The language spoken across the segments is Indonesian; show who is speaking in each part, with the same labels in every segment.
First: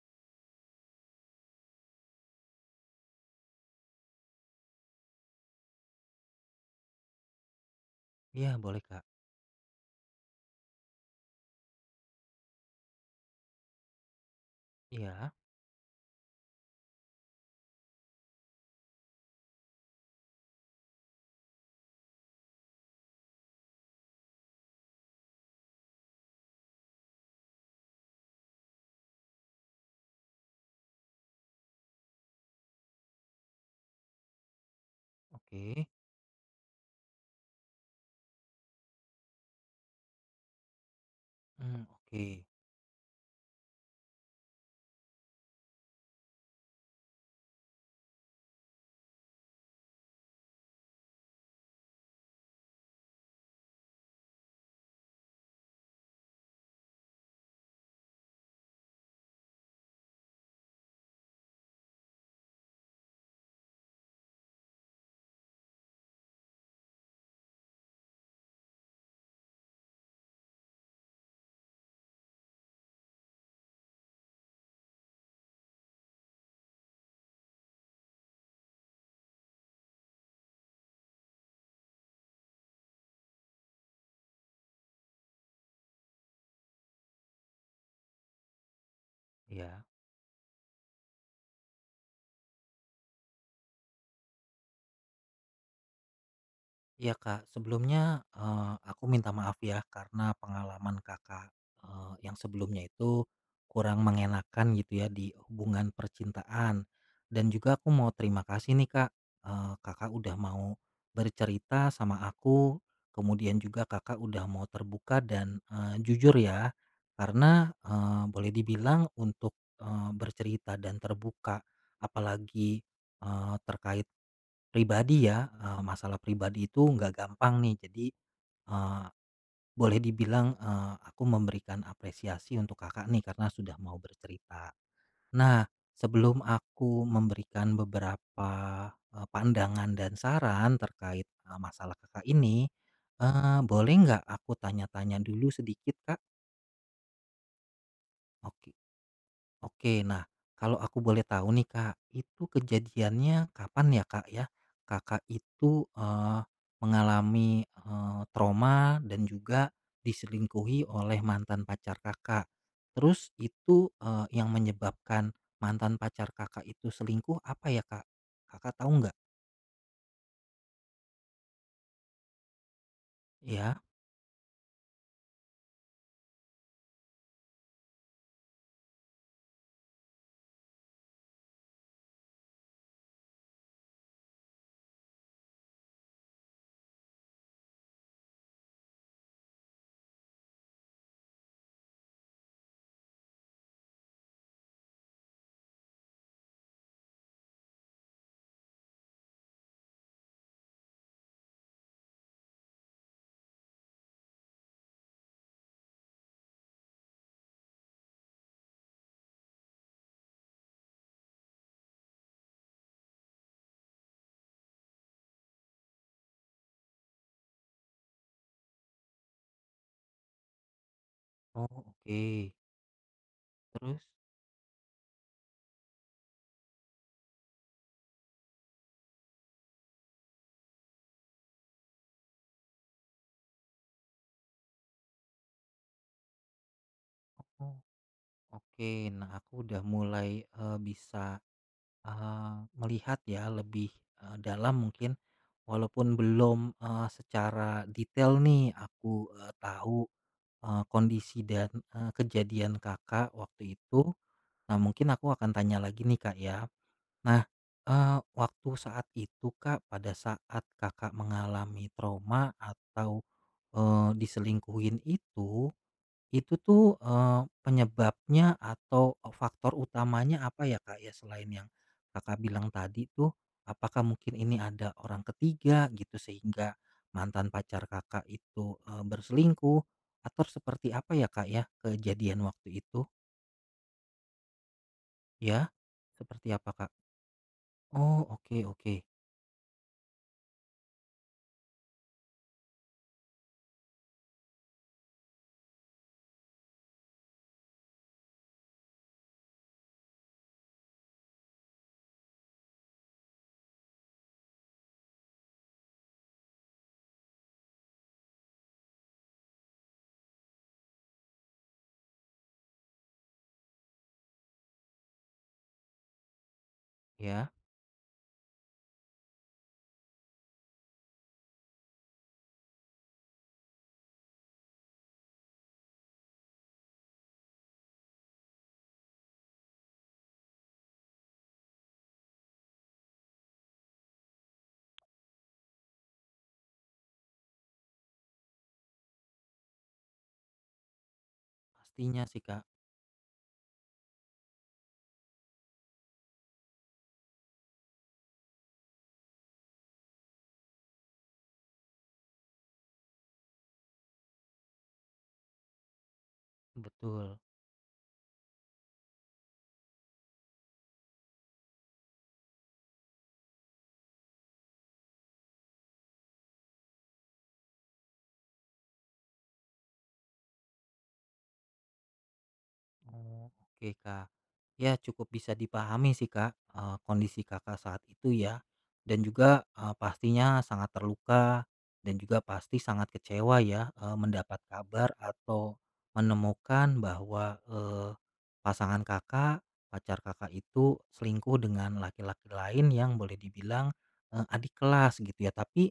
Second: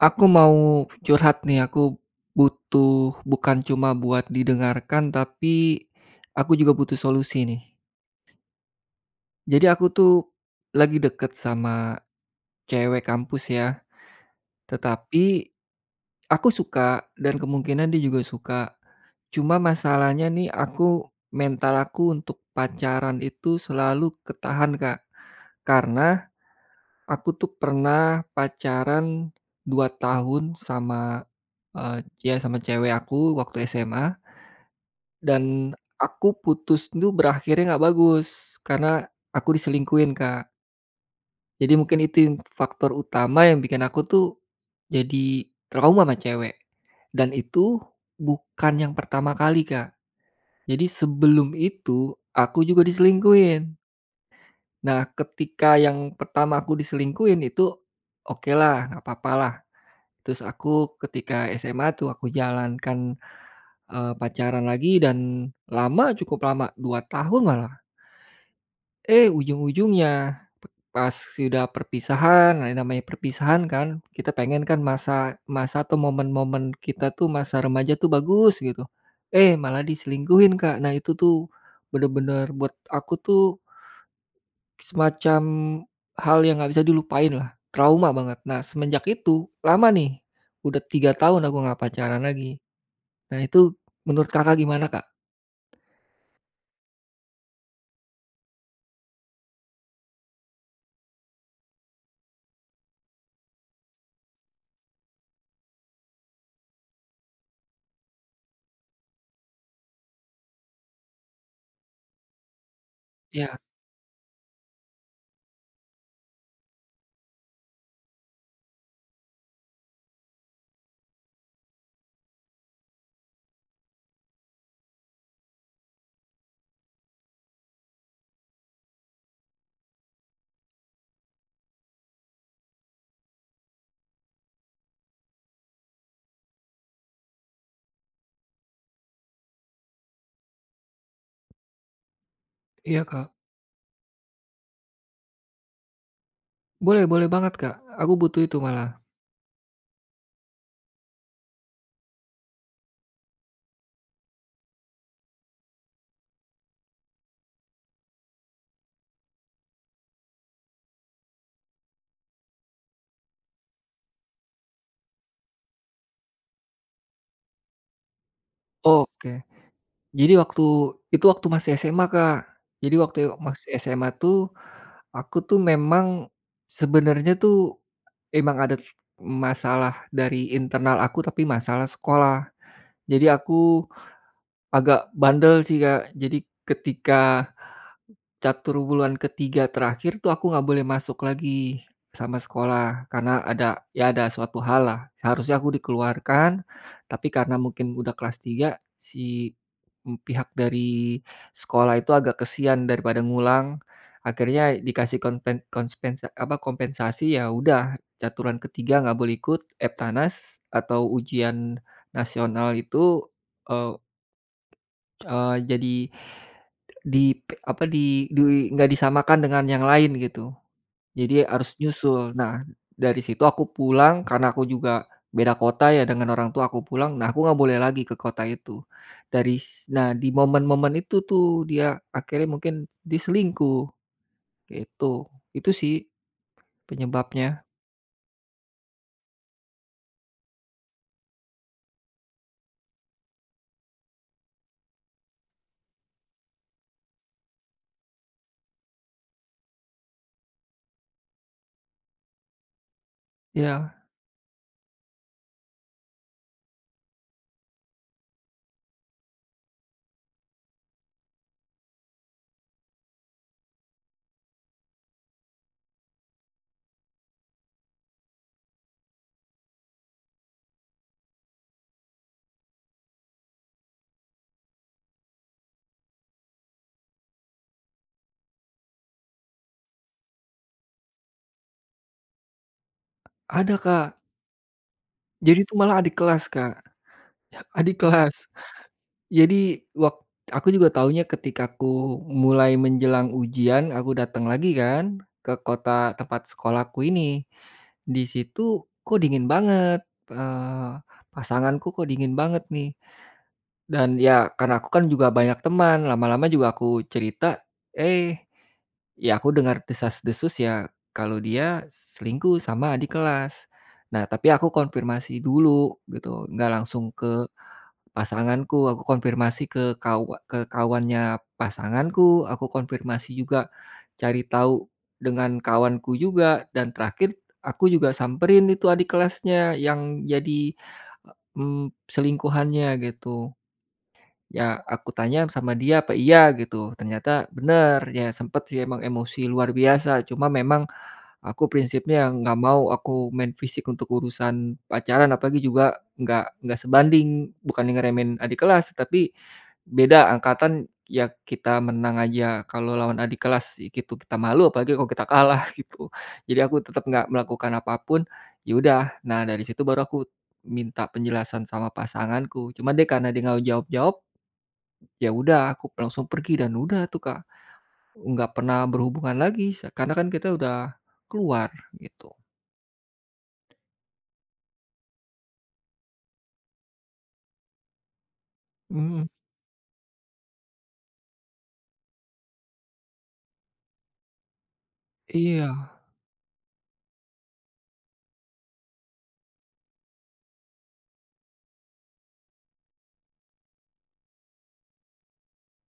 Speaker 1: Aku mau curhat nih aku, butuh bukan cuma buat didengarkan tapi, aku juga butuh solusi nih.
Speaker 2: Iya boleh, Kak.
Speaker 1: Jadi aku tuh, lagi deket sama, cewek kampus ya,
Speaker 2: Iya.
Speaker 1: tetapi, aku suka dan kemungkinan dia juga suka, cuma masalahnya nih aku mental aku untuk pacaran itu selalu ketahan Kak, karena, aku tuh pernah pacaran 2 tahun sama, eee, ya sama cewek aku waktu SMA. Dan
Speaker 2: Oke.
Speaker 1: aku putus tuh berakhirnya gak bagus karena aku diselingkuhin, Kak. Jadi
Speaker 2: Mmm,
Speaker 1: mungkin itu yang
Speaker 2: oke.
Speaker 1: faktor utama yang bikin aku tuh, jadi trauma ama cewek, dan itu bukan yang pertama kali Kak, jadi sebelum itu aku juga diselingkuhin. Nah ketika yang pertama aku diselingkuhin itu, okelah gapapalah, terus aku ketika SMA tuh aku jalan kan, eee, pacaran lagi dan lama cukup lama 2 tahun malah. Eh, ujung-ujungnya p pas sudah perpisahan nah yang namanya perpisahan kan kita pengen kan masa masa atau momen-momen kita tuh masa remaja tuh bagus gitu, eh, malah diselingkuhin Kak, nah itu tuh, bener-bener buat aku tuh Semacam, hal yang gak bisa dilupainlah, trauma banget nah semenjak itu
Speaker 2: Iya.
Speaker 1: lama nih, udah 3 tahun aku gak pacaran lag,i nah itu menurut Kakak, gimana, Kak?
Speaker 2: Iya, Kak, sebelumnya, eee, aku minta maaf ya karena pengalaman Kakak, eee, yang sebelumnya itu, kurang mengenakkan gitu ya di hubungan percintaan dan juga aku mau terima kasih nih, Kak, eee, Kakak, udah mau, bercerita sama aku, kemudian
Speaker 1: Iya.
Speaker 2: juga Kakak, udah mau terbuka dan, eee, jujur ya, karena, eee, boleh dibilang untuk, eee, bercerita dan terbuka, apalagi, eee, terkait, pribadi ya, eee, masalah pribadi itu nggak gampang nih, jadi, eee, boleh dibilang, eee, aku memberikan apresiasi untuk Kakak nih, karena sudah mau bercerita. Nah, sebelum aku memberikan beberapa, eee, pandangan dan saran terkait, eee, masalah Kakak ini,
Speaker 1: Iya, Kak.
Speaker 2: eee, boleh nggak aku tanya-tanya dulu sedikit, Kak?
Speaker 1: Boleh boleh banget, Kak, aku butuh itu
Speaker 2: Oke,
Speaker 1: malah.
Speaker 2: oke, nah, kalau aku boleh tahu nih, Kak, itu kejadiannya kapan ya, Kak, ya, Kakak, itu, eee, mengalami, eee, trauma dan juga, diselingkuhi oleh mantan pacar Kakak? Terus itu, eee, yang menyebabkan mantan pacar Kakak itu selingkuh, apa ya, Kak? Kakak tahu nggak?
Speaker 1: Oke. Jadi waktu itu waktu masih SMA, Kak, jadi waktu yo masih
Speaker 2: Iya.
Speaker 1: SMA tuh, aku tuh memang, sebenarnya tuh, emang ada masalah dari internal aku, tapi masalah sekolah. Jadi aku agak bandel sih, Kak. Jadi ketika, catur wulan ke-3 terakhir tuh, aku gak boleh masuk lagi sama sekolah, karena ada ya, ada suatu hal lah. Seharusnya aku dikeluarkan, tapi karena mungkin udah kelas 3, si, mmm, pihak dari sekolah itu agak kasihan daripada ngulang, akhirnya dikasih konpen konspens eee, apa, kompensasi, ya udah, caturan ke-3 gak boleh ikut EBTANAS atau ujian nasional itu, eee eee, jadi, di p apa, di di gak disamakan dengan yang lain, gitu. Jadi
Speaker 2: Oh,
Speaker 1: harus nyusul.
Speaker 2: oke.
Speaker 1: Nah, dari situ aku
Speaker 2: Terus?
Speaker 1: pulang, karena aku juga beda kota ya, dengan orang tua, aku pulang, nah, aku gak boleh lagi ke kota itu, dari s Nah, di momen-momen itu tuh, dia akhirnya mungkin dia selingkuh. Kayak itu. Itu sih, penyebabnya.
Speaker 2: Oh, oke, nah, aku udah mulai, eee, bisa, eee, melihat ya lebih, eee, dalam mungkin, walaupun belum, eee, secara detail nih aku, eee, tahu, eee, kondisi dan, eee, kejadian Kakak waktu
Speaker 1: Iya.
Speaker 2: itu, nah, mungkin aku akan tanya lagi nih Kak, ya. Nah, eee, waktu saat itu Kak, pada saat Kakak, mengalami trauma atau, eee, diselingkuhin itu, itu tuh, eee, penyebabnya atau e faktor utamanya apa ya, Kak, ya, selain yang Kakak bilang tadi tuh apakah mungkin ini ada orang ke-3 gitu sehingga, mantan pacar Kakak, itu, eee, berselingkuh, atau seperti apa ya, Kak, ya, kejadian waktu itu?
Speaker 1: Ada Kak. Jadi itu
Speaker 2: Ya,
Speaker 1: malah adik
Speaker 2: seperti
Speaker 1: kelas
Speaker 2: apa,
Speaker 1: Kak,
Speaker 2: Kak?
Speaker 1: adik
Speaker 2: Oh
Speaker 1: kelas,
Speaker 2: oke oke.
Speaker 1: jadi wak aku juga tahunya ketika ku mulai menjelang ujian aku datang lagi kan ke kota tempat sekolahku ini, di situ kok dingin banget, eee, pasanganku kok dingin banget nih, dan ya karena aku kan juga banyak teman lama-lama juga aku cerita, eh, ya aku dengar desas-desus ya kalau dia selingkuh sama adik kelas, nah tapi aku konfirmasi dulu gitu gak langsung ke,
Speaker 2: Iya.
Speaker 1: pasanganku aku konfirmasi ke kawa ke kawannya pasanganku aku konfirmasi juga, cari tahu, dengan kawanku juga dan terakhir aku juga samperin itu adik kelasnya yang jadi, mmm, selingkuhannya gitu, ya aku tanya sama dia apa iya gitu ternyata bener ya sempat sih emang emosi luar biasa cuma memang, aku
Speaker 2: Pastinya
Speaker 1: prinsipnya
Speaker 2: sih,
Speaker 1: gak
Speaker 2: Kak.
Speaker 1: mau aku main fisik untuk urusan pacaran apalagi juga gak gak sebanding bukannya ngeremehin adik kelas tapi, beda angkatan ya kita menang aja kalau lawan adik kelas gitu kita malu apalagi kalau kita kalah gitu jadi aku tetap gak
Speaker 2: Betul.
Speaker 1: melakukan apa pun, ya udah nah dari situ baru aku, minta penjelasan sama pasanganku cuma dia karena dia gak mau jawab-jawab ya udah aku langsung pergi dan udah tuh Kak, enggak pernah berhubungan lagi karena kan kita udah, keluar gitu.
Speaker 2: Oke Kak, ya cukup bisa dipahami sih Kak, eee, kondisi Kakak, saat itu ya, dan
Speaker 1: Mmm.
Speaker 2: juga, eee, pastinya sangat terluka, dan juga pasti sangat kecewa ya, eee, mendapat kabar atau,
Speaker 1: Iya.
Speaker 2: menemukan bahwa, eee, pasangan Kakak, pacar Kakak itu selingkuh dengan laki-laki lain yang boleh dibilang, eee, adik kelas gitu ya tapi,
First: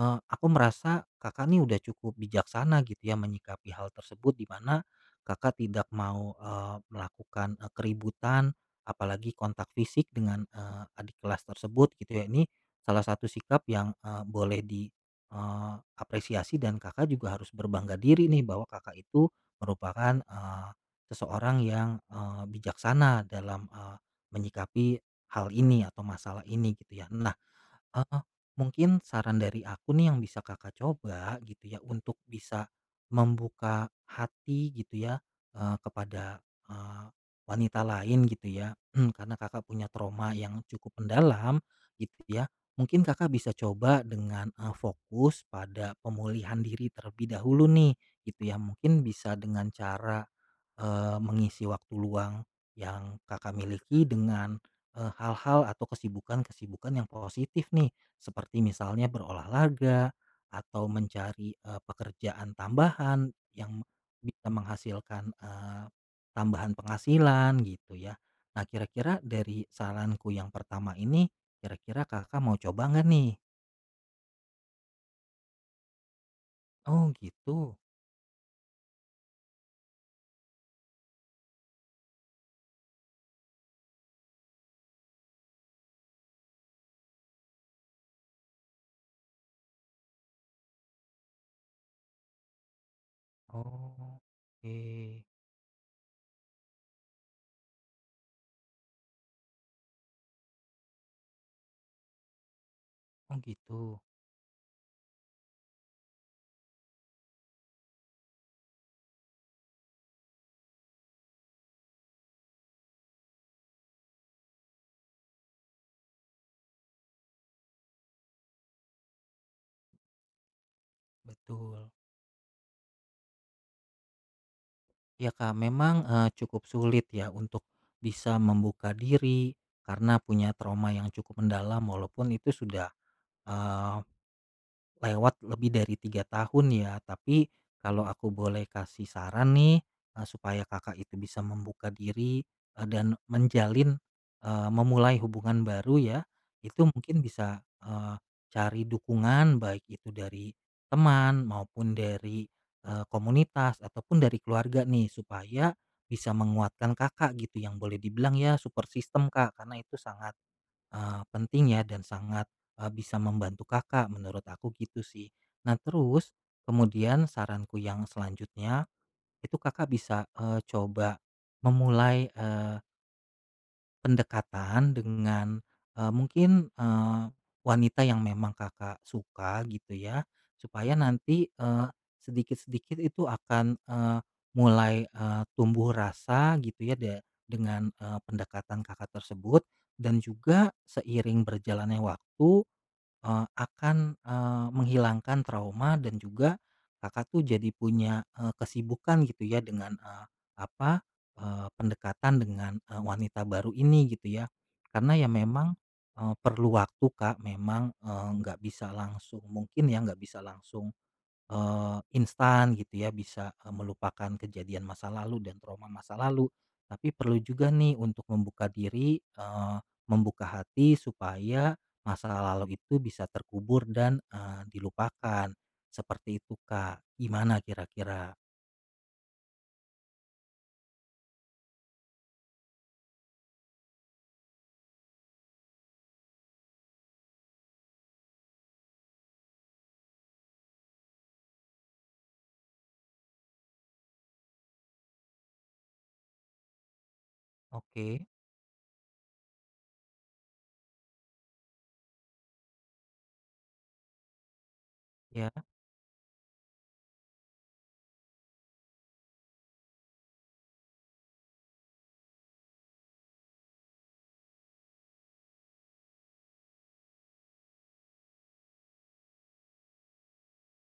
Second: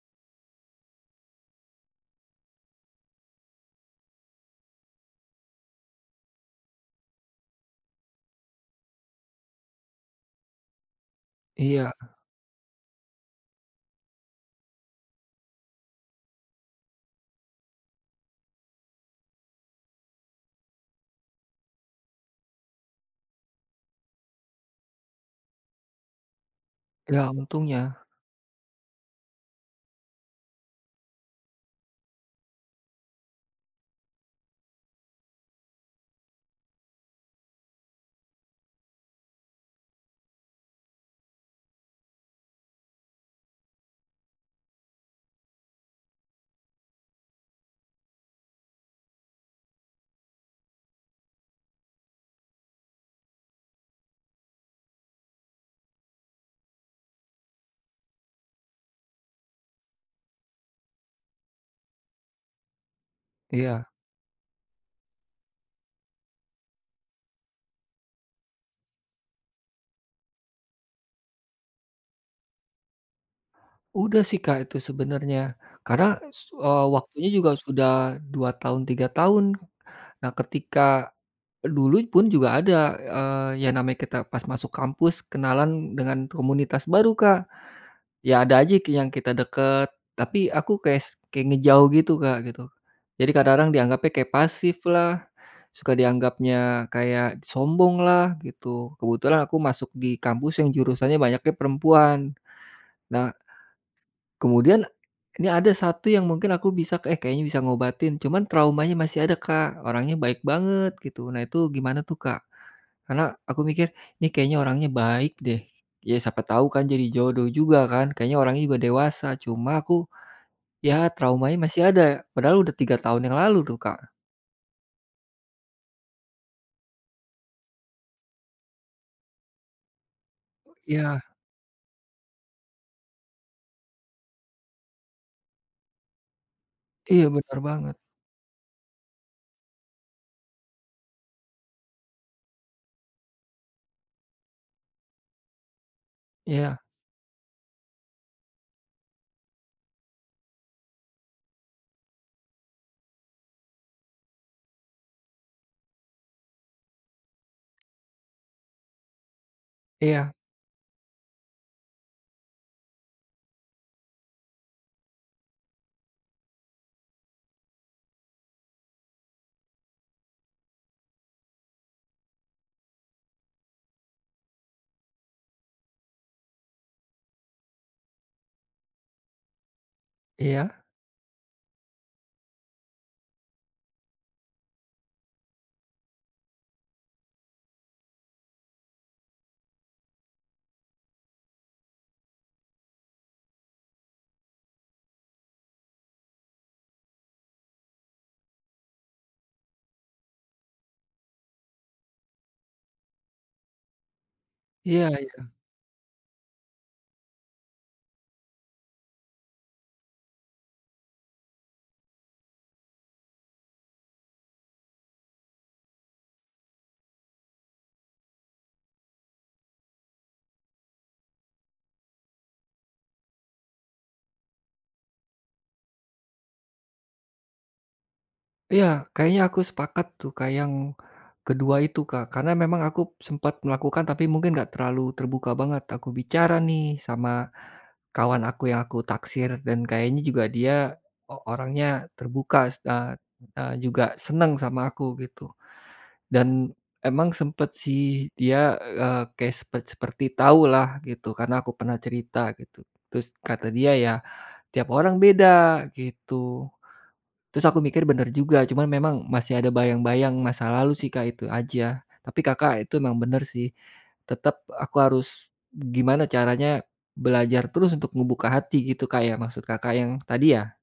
Speaker 2: eee, aku merasa Kakak, nih udah cukup bijaksana gitu ya menyikapi hal tersebut di mana, Kakak, tidak mau, eee, melakukan, eee, keributan, apalagi kontak fisik dengan, eee, adik kelas
Speaker 1: Iya.
Speaker 2: tersebut gitu ya ini, salah satu sikap yang, eee, boleh di, eee, apresiasi dan Kakak, juga harus berbangga diri nih bahwa Kakak, itu merupakan, eee, seseorang yang, eee, bijaksana dalam, eee, menyikapi hal ini atau masalah ini gitu ya
Speaker 1: Ya
Speaker 2: nah,
Speaker 1: untungnya.
Speaker 2: eee, mungkin saran dari aku nih yang bisa Kakak, coba gitu ya untuk bisa, membuka hati gitu ya, eee, kepada, eee, wanita lain gitu ya karena Kakak, punya trauma yang cukup mendalam, gitu ya mungkin Kakak, bisa coba dengan, eee, fokus pada pemulihan diri terlebih dahulu nih gitu ya mungkin bisa dengan cara, eee, mengisi waktu luang, yang Kakak, miliki dengan, eee, hal-hal atau kesibukan kesibukan yang positif nih, seperti misalnya berolahraga, atau mencari, eee, pekerjaan tambahan yang
Speaker 1: Iya.
Speaker 2: bisa menghasilkan, eee, tambahan penghasilan gitu ya, nah kira-kira dari saranku yang pertama ini, kira-kira Kakak, mau coba enggak nih?
Speaker 1: Udah sih Kak, itu sebenarnya karena, su eee,
Speaker 2: Oh
Speaker 1: waktunya juga
Speaker 2: gitu.
Speaker 1: sudah 2 tahun 3 tahun, nah ketika, dulu pun juga ada, eee, yang namanya kita pas masuk kampus kenalan dengan komunitas baru Kak, ya ada aja yang kita dekat tapi aku kayak s kayak ngejauh gitu Kak, gitu, jadi kadang-kadang dianggapnya kayak pasif
Speaker 2: Oke.
Speaker 1: lah, suka dianggapnya kayak sombong lah gitu kebetulan aku masuk di kampus yang jurusannya banyaknya perempuan, nah
Speaker 2: Oh gitu.
Speaker 1: kemudian, nih ada 1 yang mungkin aku bisa, eh, kayaknya bisa ngobatin cuman traumanya masih ada Kak, orangnya baik banget gitu nah itu gimana tuh Kak, karena aku mikir ini kayaknya orangnya baik deh, ya siapa tahu kan jadi jodoh juga kan kayaknya orangnya juga dewasa cuma aku, ya traumanya masih
Speaker 2: Betul.
Speaker 1: ada padahal udah 3 tahun yang lalu tuh, Kak.
Speaker 2: Ya, Kak, memang, eee, cukup sulit ya untuk, bisa membuka diri karena punya trauma yang
Speaker 1: Iya.
Speaker 2: cukup mendalam walaupun itu sudah, eee, lewat lebih dari 3 tahun ya.
Speaker 1: Iya,
Speaker 2: Tapi
Speaker 1: benar banget.
Speaker 2: kalau aku boleh kasih saran nih, eee, supaya Kakak itu bisa membuka diri, eee, dan menjalin, eee, memulai hubungan baru ya,
Speaker 1: Iya.
Speaker 2: itu mungkin bisa, eee, cari dukungan, baik itu dari teman maupun dari, eee, komunitas ataupun dari keluarga nih supaya, bisa menguatkan Kakak gitu yang boleh dibilang ya support system, Kak, karena itu
Speaker 1: Iya.
Speaker 2: sangat, eee, penting ya dan sangat, eee, bisa membantu Kakak, menurut aku gitu sih. Nah, terus kemudian saranku yang selanjutnya, itu Kakak bisa, eee, coba memulai, eee pendekatan dengan, eee, mungkin, eee, wanita yang memang Kakak suka gitu ya.
Speaker 1: Iya?
Speaker 2: Supaya nanti, eee, sedikit-sedikit itu akan, eee, mulai, eee, tumbuh rasa gitu ya de dengan, eee, pendekatan Kakak tersebut, dan juga seiring berjalannya waktu, eee, akan, eee, menghilangkan trauma dan juga Kakak tuh jadi punya, eee, kesibukan gitu ya dengan, eee, apa, eee, pendekatan dengan, e wanita baru ini gitu ya.
Speaker 1: Iya
Speaker 2: Karena ya
Speaker 1: iya.
Speaker 2: memang, eee, perlu waktu, Kak, memang, eee, nggak bisa langsung, mungkin ya, nggak bisa langsung, eee, instan gitu ya bisa, eee, melupakan kejadian masa lalu dan trauma masa lalu. Tapi perlu juga nih untuk membuka diri, eee, membuka hati supaya masa lalu itu bisa terkubur dan, eee, dilupakan. Seperti itu, Kak. Gimana kira-kira?
Speaker 1: Iya, kayaknya aku sepakat, tuh, Kak, yang kedua itu, Kak. Karena, memang aku sempat melakukan, tapi mungkin enggak terlalu terbuka banget aku bicara, nih, sama kawan aku yang aku taksir. Dan, kayaknya juga dia o orangnya terbuka se a eee, juga senang sama aku, gitu. Dan, emang sempat,
Speaker 2: Oke.
Speaker 1: sih, dia, eee, kayak sepet seperti tahulah, gitu. Karena, aku pernah cerita, gitu. Terus, kata dia, "Ya, tiap orang
Speaker 2: Ya.
Speaker 1: beda," gitu. Terus, aku mikir, benar juga, cuma memang masih ada bayang-bayang masa lalu, sih, Kak, itu aja. Tapi, Kakak, itu memang benar, sih. Tetap aku harus gimana caranya belajar terus untuk membuka hati gitu, Kak, ya? Maksud Kakak yang tadi, ya?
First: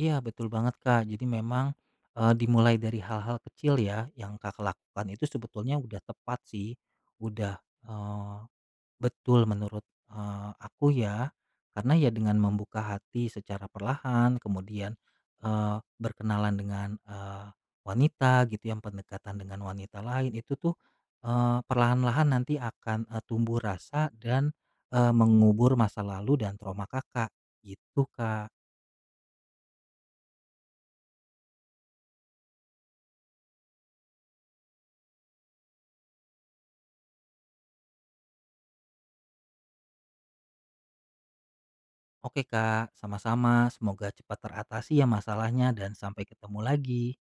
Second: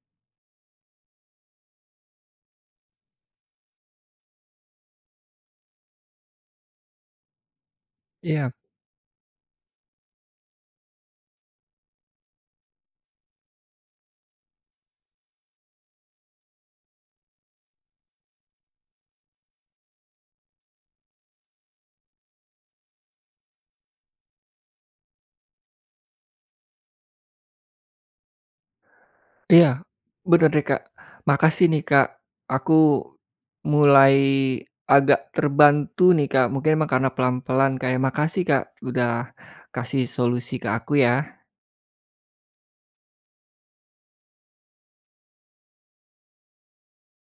Speaker 2: Iya, betul banget, Kak. Jadi, memang, eee, dimulai dari hal-hal kecil, ya. Yang Kakak lakukan itu sebetulnya udah tepat, sih. Udah, eee,
Speaker 1: Iya.
Speaker 2: betul menurut, eee, aku, ya. Karena, ya, dengan membuka hati secara perlahan, kemudian, eee, berkenalan dengan, eee, wanita, gitu, yang pendekatan dengan wanita lain, itu, tuh, eee, perlahan-lahan nanti akan, eee, tumbuh rasa dan, eee, mengubur masa lalu dan trauma Kakak. Gitu, Kak.
Speaker 1: Iya, benar, deh, Kak. Makasih, nih, Kak. Aku mulai agak terbantu, nih, Kak. Mungkin, emang karena pelan-pelan, Kak, ya. Makasih, Kak, udah kasih solusi ke aku, ya.
Speaker 2: Oke, Kak, sama-sama. Semoga cepat teratasi, ya, masalahnya, dan sampai ketemu lagi.